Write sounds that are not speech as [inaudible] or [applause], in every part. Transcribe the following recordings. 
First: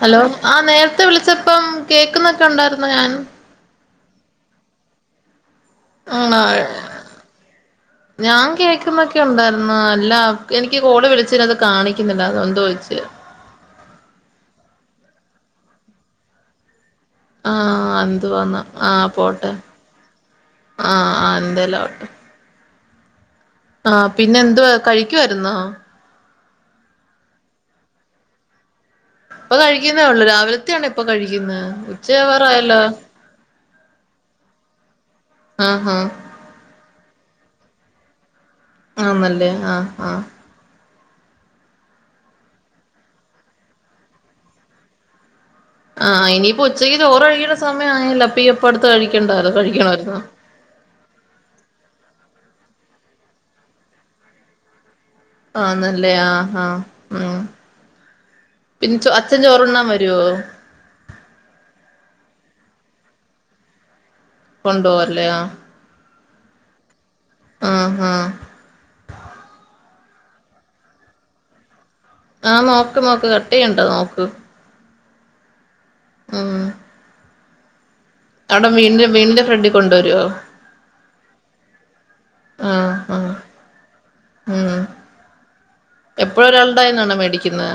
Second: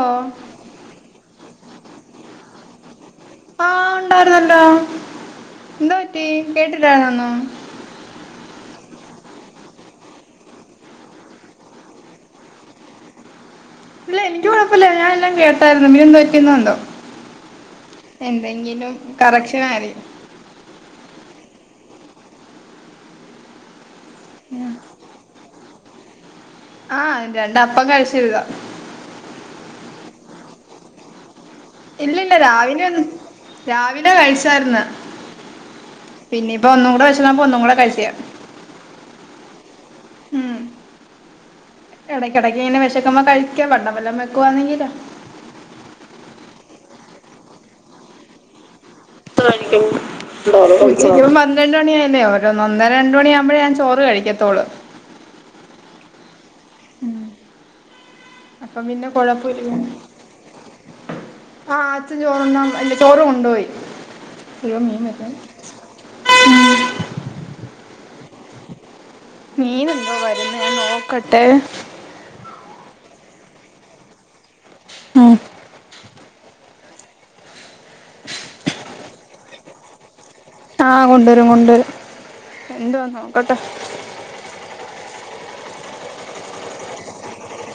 Hello ആ നേരത്തെ വിളിച്ചപ്പം കേക്ക്ന്നൊക്കെ ഉണ്ടായിരുന്നോ ഞാൻ ണ്ടായിരുന്നല്ലോ എന്താ പറ്റി ആണോ കേട്ടില്ലായിരുന്നോ ക്കുന്നൊക്കെ ഉണ്ടാര്ന്ന് അല്ല എനിക്ക് കോള് വിളിച്ചിലത് കാണിക്കുന്നില്ല അതന്തോയ്ച്ച് ഇല്ല എനിക്ക് കൊഴപ്പല്ല ഞാൻ എല്ലാം കേട്ടാരുന്നു പിന്നെ എന്തുപറ്റി ന്നോഎന്തോ ആഹ് എന്തുവാന്ന ആഹ് പോട്ടെ കറക്ഷൻ ആയിരിക്കും ആഹ് എന്തേലോവട്ടെ ആ പിന്നെ എന്തുവാ കഴിക്കുവാരുന്നോ ആഹ് രണ്ട് അപ്പം കഴിച്ച് [unintelligible] ഇപ്പൊ കഴിക്കുന്നേ ഉള്ളൂ രാവിലത്തെയാണോ ഇപ്പൊ കഴി ക്ക്ന്ന് ഇല്ലില്ല ഉച്ചയാവാറായല്ലോ രാവിലെ ഒന്നും രാവിലെ കഴിച്ചാര്ന്ന് ആഹാ പിന്നെ ഇപ്പം ഒന്നും കൂടെ വെശ ന്നപ്പോ ഒന്നും കൂടെ കഴിച്ചയാ ആന്നല്ലേ ആഹ് ആ എടക്കെടക്ക് ഇങ്ങനെ വെശക്കുമ്പോ കഴിക്കാം വണ്ണം വല്ലോം വെക്കുവാന്നെങ്കിലോ ആഹ് ഇനിയിപ്പോ ഉച്ചയ്ക്ക് ചോറ്കഴിക്കേണ്ട സമയം ആയല്ലോ അപ്പ ഈ അപ്പട് കഴിക്കണ്ടാലൊ കഴിക്കണാരുന്നോ ഉച്ചയ്ക്കും പന്ത്രണ്ട് മണിയായേനെ ഓരോന്ന് ഒന്നര രണ്ട് മണിയാവുമ്പഴേ ഞാൻ ചോറ് കഴിക്കത്തൊള്ളൂ ആ നല്ലെയാ ആഹ് ഉം അപ്പം പിന് പിന്നെ ചൊ അച്ഛൻ ചോറുണ്ണാൻ കുഴപ്പമില്ല വരോ ച്ഛന് ചോറുണ്ണാന് വരില്ല ചോറ് കൊണ്ടോയി അയ്യോ മീൻ കൊണ്ടോവല്ലെ വരുന്നു ആ ആഹ് ആഹ് മീൻ എന്തോ വരുന്ന് ഞാൻ നോക്കട്ടെ. ആഹ് നോക്ക് നോക്ക് കട്ട് ചെയ്യണ്ടാ നോക്ക്. ഉം ഉം അവിടെ വീടിന്റെ വീടിന്റെഫ്രണ്ടിൽ കൊണ്ടുവരുവോ? ആ കൊണ്ടുവരും കൊണ്ട് വരും ആഹ് എന്തുവാന്ന് ആഹ് നോക്കട്ടെ. ഉം എപ്പഴും ഒരാൾടയ്യിന്നാണോ മേടിക്കുന്നെ?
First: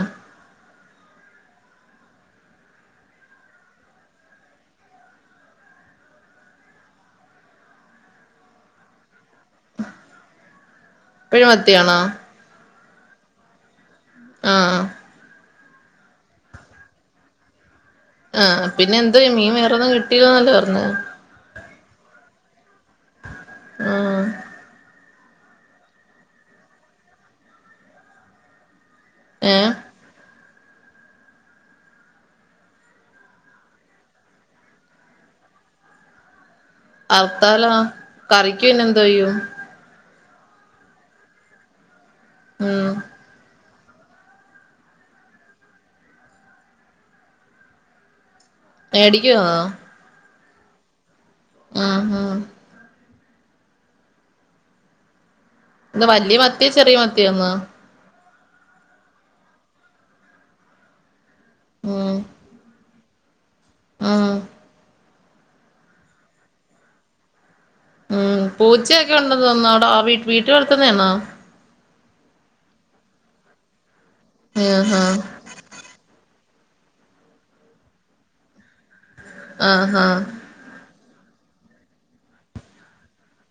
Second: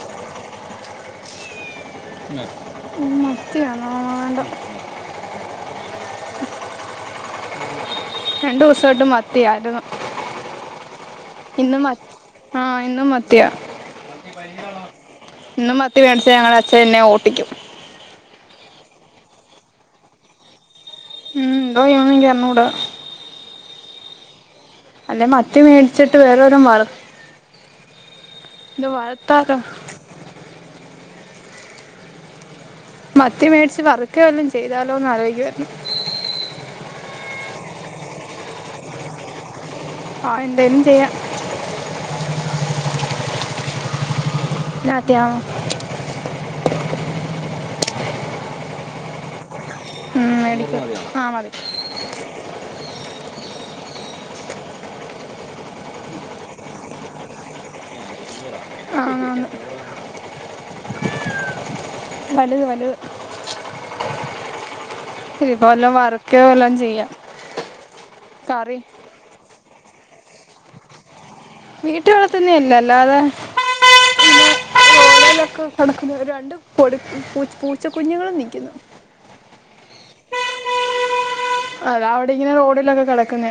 മത്തിയാണോ വേണ്ട രണ്ടു ദിവസായിട്ട് മ ത്തിയാരുന്നു എപ്പഴും ഇന്ന് മ മത്തിയാണോ ആ ഇന്നും മത്തിയാ. ആഹ് ഇന്നും മത്തി മേടിച്ച ഞങ്ങള ച്ച എന്നെ ഓട്ടിക്കും. ആ ആ പിന്നെ എന്തോയ്യും മീൻ വേറൊന്നും കിട്ടീല്ലന്നല്ലേ പർഞ്ഞത്. ഉം എന്തോയ്യോന്നെനിക്കർഞ്ഞൂടാ. ആ അല്ലെ മത്തി മേടിച്ചിട്ട് വേറെലോം വറ് ദ വയത്താക്ക ഏഹ് മത്തി മേടിച്ച് വർക്കെ വല്ലോം ചെയ്താലോന്ന് ആലോയിക്കുവാര്ന്നു. [unintelligible] കറിക് പിന്നെ എന്തോയ്യും ആ എന്തേലും ചെയ്യാം ഉം [unintelligible] മേടിക്കുവാന്നോ ഉമ് മേടിക് വാ ആ മതി ഉം ഉം എന്താ വല്യ മത്തി ചെറിയ മത്തിയാ ന്നാ ആന്നാന്ന് ഉം വല്ത് വല്ത് ഉം ഇതിപ്പോ വല്ലോം വറക്കേ വല്ലോ ചെയ്യാം ഉം കറി പൂച്ചയെക്കെ ഉണ്ടന്ന് തോന്ന് അവിടെ ആ വീ വീട്ടി വളത്തുന്നയാന്നോ വീട്ടി വളത്ത്ന്ന അല്ല അല്ലാതെ പിന്നെ ആഹാ ഓടയിലൊക്കെ കിടക്കുന്ന രണ്ട് കൊട്ക്ക് പൂച് പൂച്ചകുഞ്ഞുങ്ങളും നിക്ക്ന്ന് ആ ഹാ അത അവിടെ ഇങ്ങനെ റോഡിലൊക്കെ കെടക്കുന്ന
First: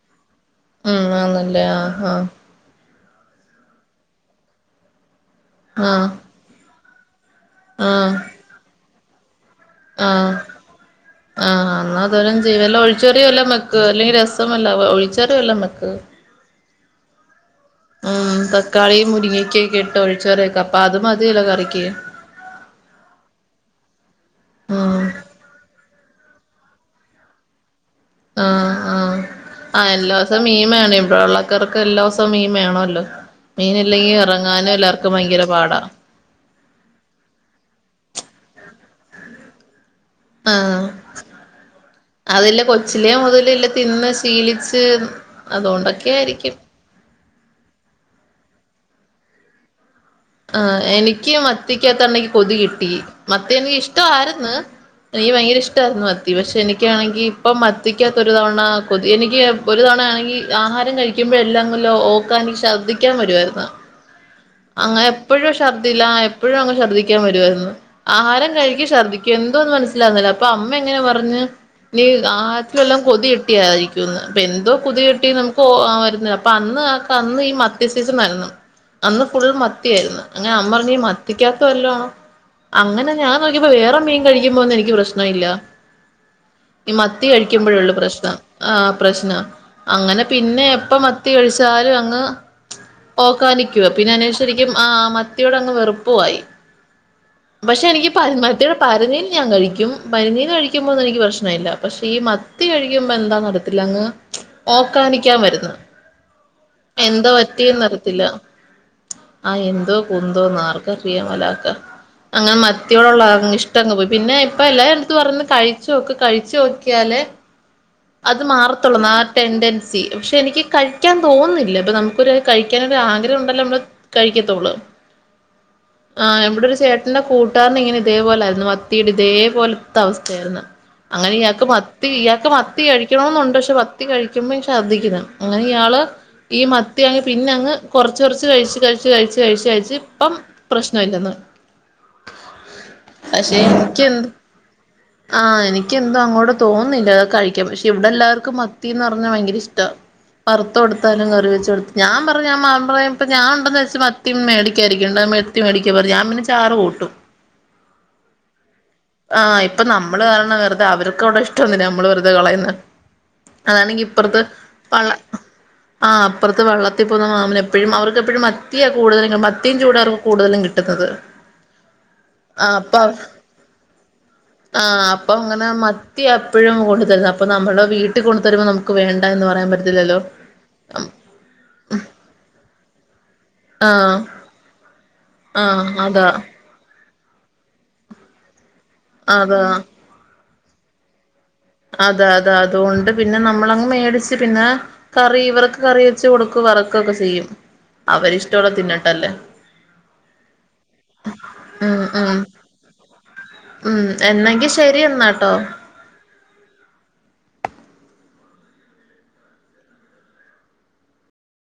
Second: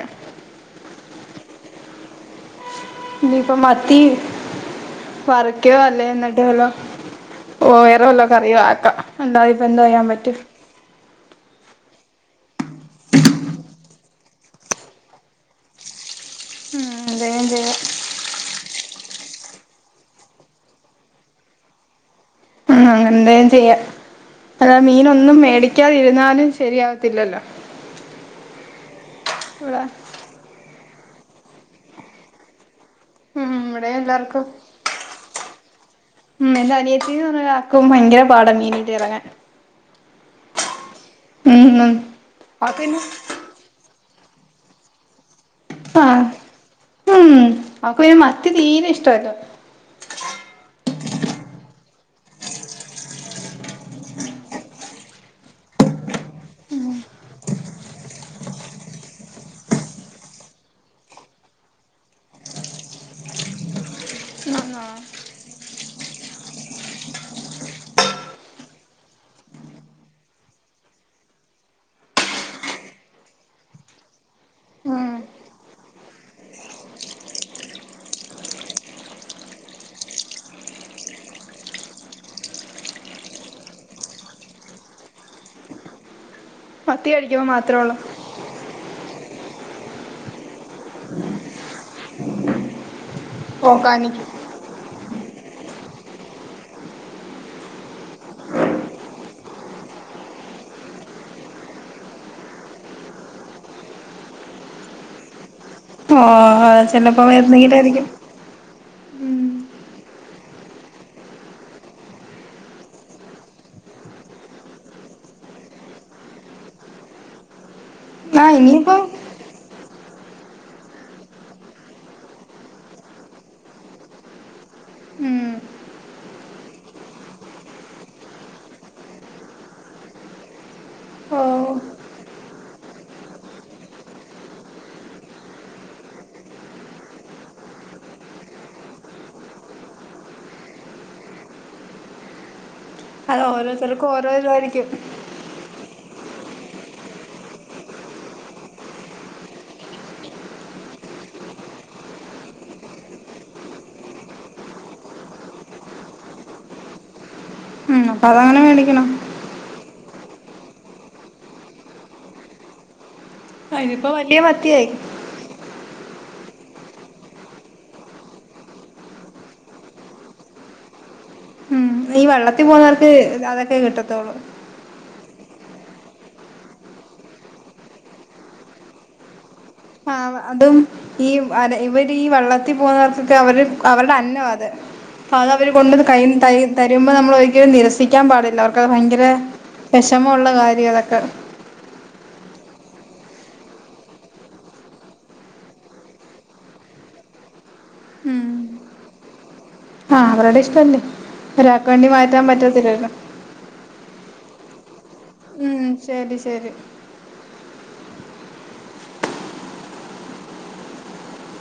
ഉം ആന്നല്ലേ ആ ഹാ ഇനിപ്പ മത്തി വറ്ക്യോ അല്ലേ ആഹ് ന്നിട്ടേ ഒള്ളു ഓ വേറെ ആഹ് വല്ലോ കറിയോ ആക്കാ രണ്ടായി എന്തോയ്യാൻ പറ്റും ആ അന്നാ തുവലെ ചെയ് വല്ല ഒഴിച്ചെറി വല്ലാം വെക്ക് അല്ലെങ്കിൽ രസമല്ല ഒഴിച്ചെറി വല്ല വെക്ക് ഉമ് എന്തേലും ചെയ്യാം ഉം തക്കാളിയ മുരിങ്ങക്കൊക്കെ ഇട്ട് ഒഴിച്ചരൊക്കെ അപ്പൊ അത് മതി യല്ലോ കറിക്ക് ആ അങ്ങനെന്ത ചെയ്യ അതാ ഉം മീന ഒന്നും മേടി ടിക്കതിരുന്നാലും ശരിയാവത്തില്ലല്ലോ ആഹ ആഹ ആ ഇവിടെ എല്ലാ സം മീ മാണെ വള്ളക്കാർക്ക് എല്ലാ സംമീൻ വേണല്ലോ ഉം ഇവിടെ മീൻല്ലെങ്കി എല്ലാർക്കും ഇറങ്ങാനും എല്ലാർക്കും ഭയങ്കര പാടാ ഉ എൻ്റെ അനിയത്തിക്ക് ആക്കും ഭയങ്കര പാടാ മീൻ കിട്ടിയാലൊഇറങ്ങാൻ ആഹ ഉം അതല്ല അവക്ക് പിന്നെ കൊച്ചിലെ മുതലല്ല തിന്ന് പി ലീ ട്സ് അതുകൊണ്ടൊക്കെയ ആഹ് ആയിരിക്കും ഉം അപ്പപിന്നെ മത്തി തീരെ ഇഷ്ടല്ല ആ എനിക്ക് മത്തിക്കാത്താണെക്ക് കൊതി കിട്ടി എനിക്ക് ഇഷ്ടം ആയിരുന്ന് എനിക്ക് ഭയങ്കര ഇഷ്ടമായിരുന്നു മത്തി പക്ഷെ എനിക്കാണെങ്കി ഇപ്പ മത്തിക്കകത്തൊ ഒരു തവണ കൊതി എനിക്ക് ഒരു തവണ ആണെങ്കിൽ ആഹാരം കഴിക്കുമ്പോഴ എല്ലാംങ്കല്ലാം ഓക്കാൻ എനിക്ക് ശ്രദ്ധിക്കാൻ വരുവായിരുന്നു അങ്ങനെ എപ്പഴു ശർദില്ല എപ്പഴുങ്ങനെ ശർദിക്കാൻവരോയിരുന്ന് അഹാരം കഴിക്കും ശർദിക്കും എന്തോന്ന് മനസ്സിലാവുന്നില്ല അപ്പോ അമ്മങ്ങനെ പറഞ്ഞ് നീ അഹാരത്തില് വല്ല കൊതി കിട്ടിയായിരിക്കുന്ന് എന്ത് കൊതി ഉം കിട്ടിന്ന് എനിക്ക് ഓർമ വരുന്നില്ല അന്ന് അന്ന് ഈ മത്തി സിസണായിര്ന്ന് അന്ന് ഫള് മത്തിയായിരുന്നു അങ്ങനെ അമ്മ പറഞ്ഞ മത്തിക്കാത്ത വല്ല ആണോ അങ്ങനെ ഞാൻ നോക്കിയപ്പോ വേറെ മീൻ കഴിക്കുമ്പോന്നന്ന് എനിക്ക് പ്രശ്ന ഇല്ല ഈ മത്തി കഴിക്കുമ്പോ മാത്രേ കഴിക്കുമ്പോഴള്ളൂ ഉള്ളൂ പ്രശ്നം ആഹ പ്രശ്ന അങ്ങനെ പിന്നെ എപ്പ മത്തി കഴിച്ചാലും അങ്ങ് ഓകാനിക്കുവ ഓക്കാനി പിന്നെ അ ശരിക്കും ആ മ മത്തിയോടെ അങ്ങ് വെറുപ്പമായി പക്ഷെ എനിക്ക് പ മത്തിടെ പരിനീൽ ഞാൻ കഴിക്കും പരിനീൽ കഴിക്കുമ്പോന്നും എനിക്ക് പ്രശ്ന ഇല്ല പക്ഷെ ഈ മത്തി കഴിക്കുമ്പോ എന്താ നടത്തില്ല അങ്ങ് ഓക്കാനിക്കാൻ വർന്ന് ഓ അ ചിലപ്പോ വരുന്നെങ്കിലായിരിക്കും അറിയത്തില്ല ആ എന്തോ കുന്തോന്നാർക്കറിയ മലാക്ക അങ്ങനെ മത്തിയോടുള്ളങ്ങ് ഇഷ്ട അങ് പോയി പിന്നെ ഇപ്പ എല്ലാ എത്ത് പറഞ്ഞു കഴിച്ച നോക്ക കഴിച്ചു നോക്കിയാല് അത് ആഹ് ഇനിയിപ്പം മാറത്തൊള്ളൊന്ന് ആ ടെൻഡൻസി ക്ഷെ എനിക്ക് കഴിക്കാൻ തോന്നുന്നില്ലട്ടൊ നമുക്കൊരു കഴിക്കാൻ ഒരു ആഗ്രഹം ഉണ്ടല്ലോ നമ്മള് കഴിക്കത്തുള്ളൂ ഉം ആ ഇവിടെ ഒരു ചേട്ടന്റെ കൂട്ടുകാരന് ഇങ്ങനെ ഇതേപോലായിരുന്നു മത്തിയുടെ ഇതേപോലെത്തെ അവസ്ഥയായിരുന്നു അങ്ങനെ ഇയാൾക്ക് ഓഹ് മത്തി ഇയാൾക്ക് മത്തി കഴിക്കണന്നുണ്ട് പക്ഷെ മത്തി കഴിക്കുമ്പോ ശർദ്ധിക്കുന്നു അങ്ങനെ ഇയാള് ഈ മത്തി അങ്ങ് പിന്നെ അങ്ങ് കൊറച്ച് കൊറച്ച് കഴിച്ച കഴിച്ചു കഴിച്ചു കഴിച്ചു കഴിച്ച് ഇപ്പം പ്രശ്ന ഇല്ലെന്ന് അത് പക്ഷെ എനിക്ക് ഓരോരുത്തർക്കും എന്ത് ഓരോ ഇതായിരിക്കും ആ എനിക്ക് എനിക്കെന്തോ അങ്ങോട്ട് തോന്നുന്നില്ല കഴിക്കാ പക്ഷെ ഇവിടെ എല്ലാവർക്കും മത്തിന്ന് പറഞ്ഞാ വയങ്കര ഇഷ്ട വറുത്ത് കൊടുത്താലും കറി വെച്ച്കൊടുത്ത് ഞാൻ പറഞ്ഞു [unintelligible] ഞാൻ [unintelligible] വെച്ച് മത്തി മേടിക്കായിരിക്കണ്ട മത്തി മേടിക്കാ പറഞ്ഞ ഞാൻ പിന്നെ ചാറ് കൂട്ടും. ഉം അപ്പതങ്ങനെ മേടിക്കണം ആഹ് ഇപ്പം നമ്മള് കാരണം വെറുതെ അവർക്ക് അവിടെ ഇഷ്ടൊന്നില്ല നമ്മള് വെറുതെ കളയുന്നെ അതാണെങ്കി അയിനിപ്പോ വലിയ മത്തിയായി ആ അപ്പുറത്ത് വള്ളത്തിൽ പോകുന്ന മാമന് എപ്പഴും അവർക്കെപ്പഴും മത്തിയാ കൂടുതലും മത്തിയും [unintelligible] അവർക്ക് കൂടുതലും കിട്ടുന്നത് ഈ വെള്ളത്തിൽ ആഹ് പോകുന്നവർക്ക് അപ്പൊ അതൊക്കെ കിട്ടത്തൊള്ളൂ അപ്പങ്ങനെ മത്തിയാ എപ്പഴും കൂടുതല് അപ്പം നമ്മളെ വീട്ടി കൊണ്ടു തരുമ്പം നമുക്ക് വേണ്ട എന്ന് പറയാൻ പറ്റ ആ അതും ഈ അര ഇവരീ വള്ളത്തി പോ [unintelligible] അവരുടെ ആഹ് അന്നവ അത് അപ്പത് അവര് ആഹ് കൊണ്ട് അതാ കയ്യിന്ന് ത തരും നമ്മള് ഒരിക്കലും നിരസിക്കാൻ പാടില്ല ഭയങ്കര അതാ വെഷമുള്ള കാര്യ [unintelligible] അത അത അതുകൊണ്ട് പിന്നെ നമ്മളങ്ങ് മേടിച്ച് പിന്നെ കറി ഇവർക്ക് കറി വെച്ച് കൊടുക്കും വറക്കൊക്കെ ചെയ്യും അവരിഷ്ടമുള്ള തിന്നട്ടല്ലേ ആ അവരോടെ ഇഷ്ടല്ലേ ഒരാൾക്ക് ഉം വേണ്ടി ഉം മാറ്റാൻ പറ്റത്തില്ലല്ലോ ഉം എന്നെങ്കി ശരി എന്നാട്ടോ ഉം ശരി ശരി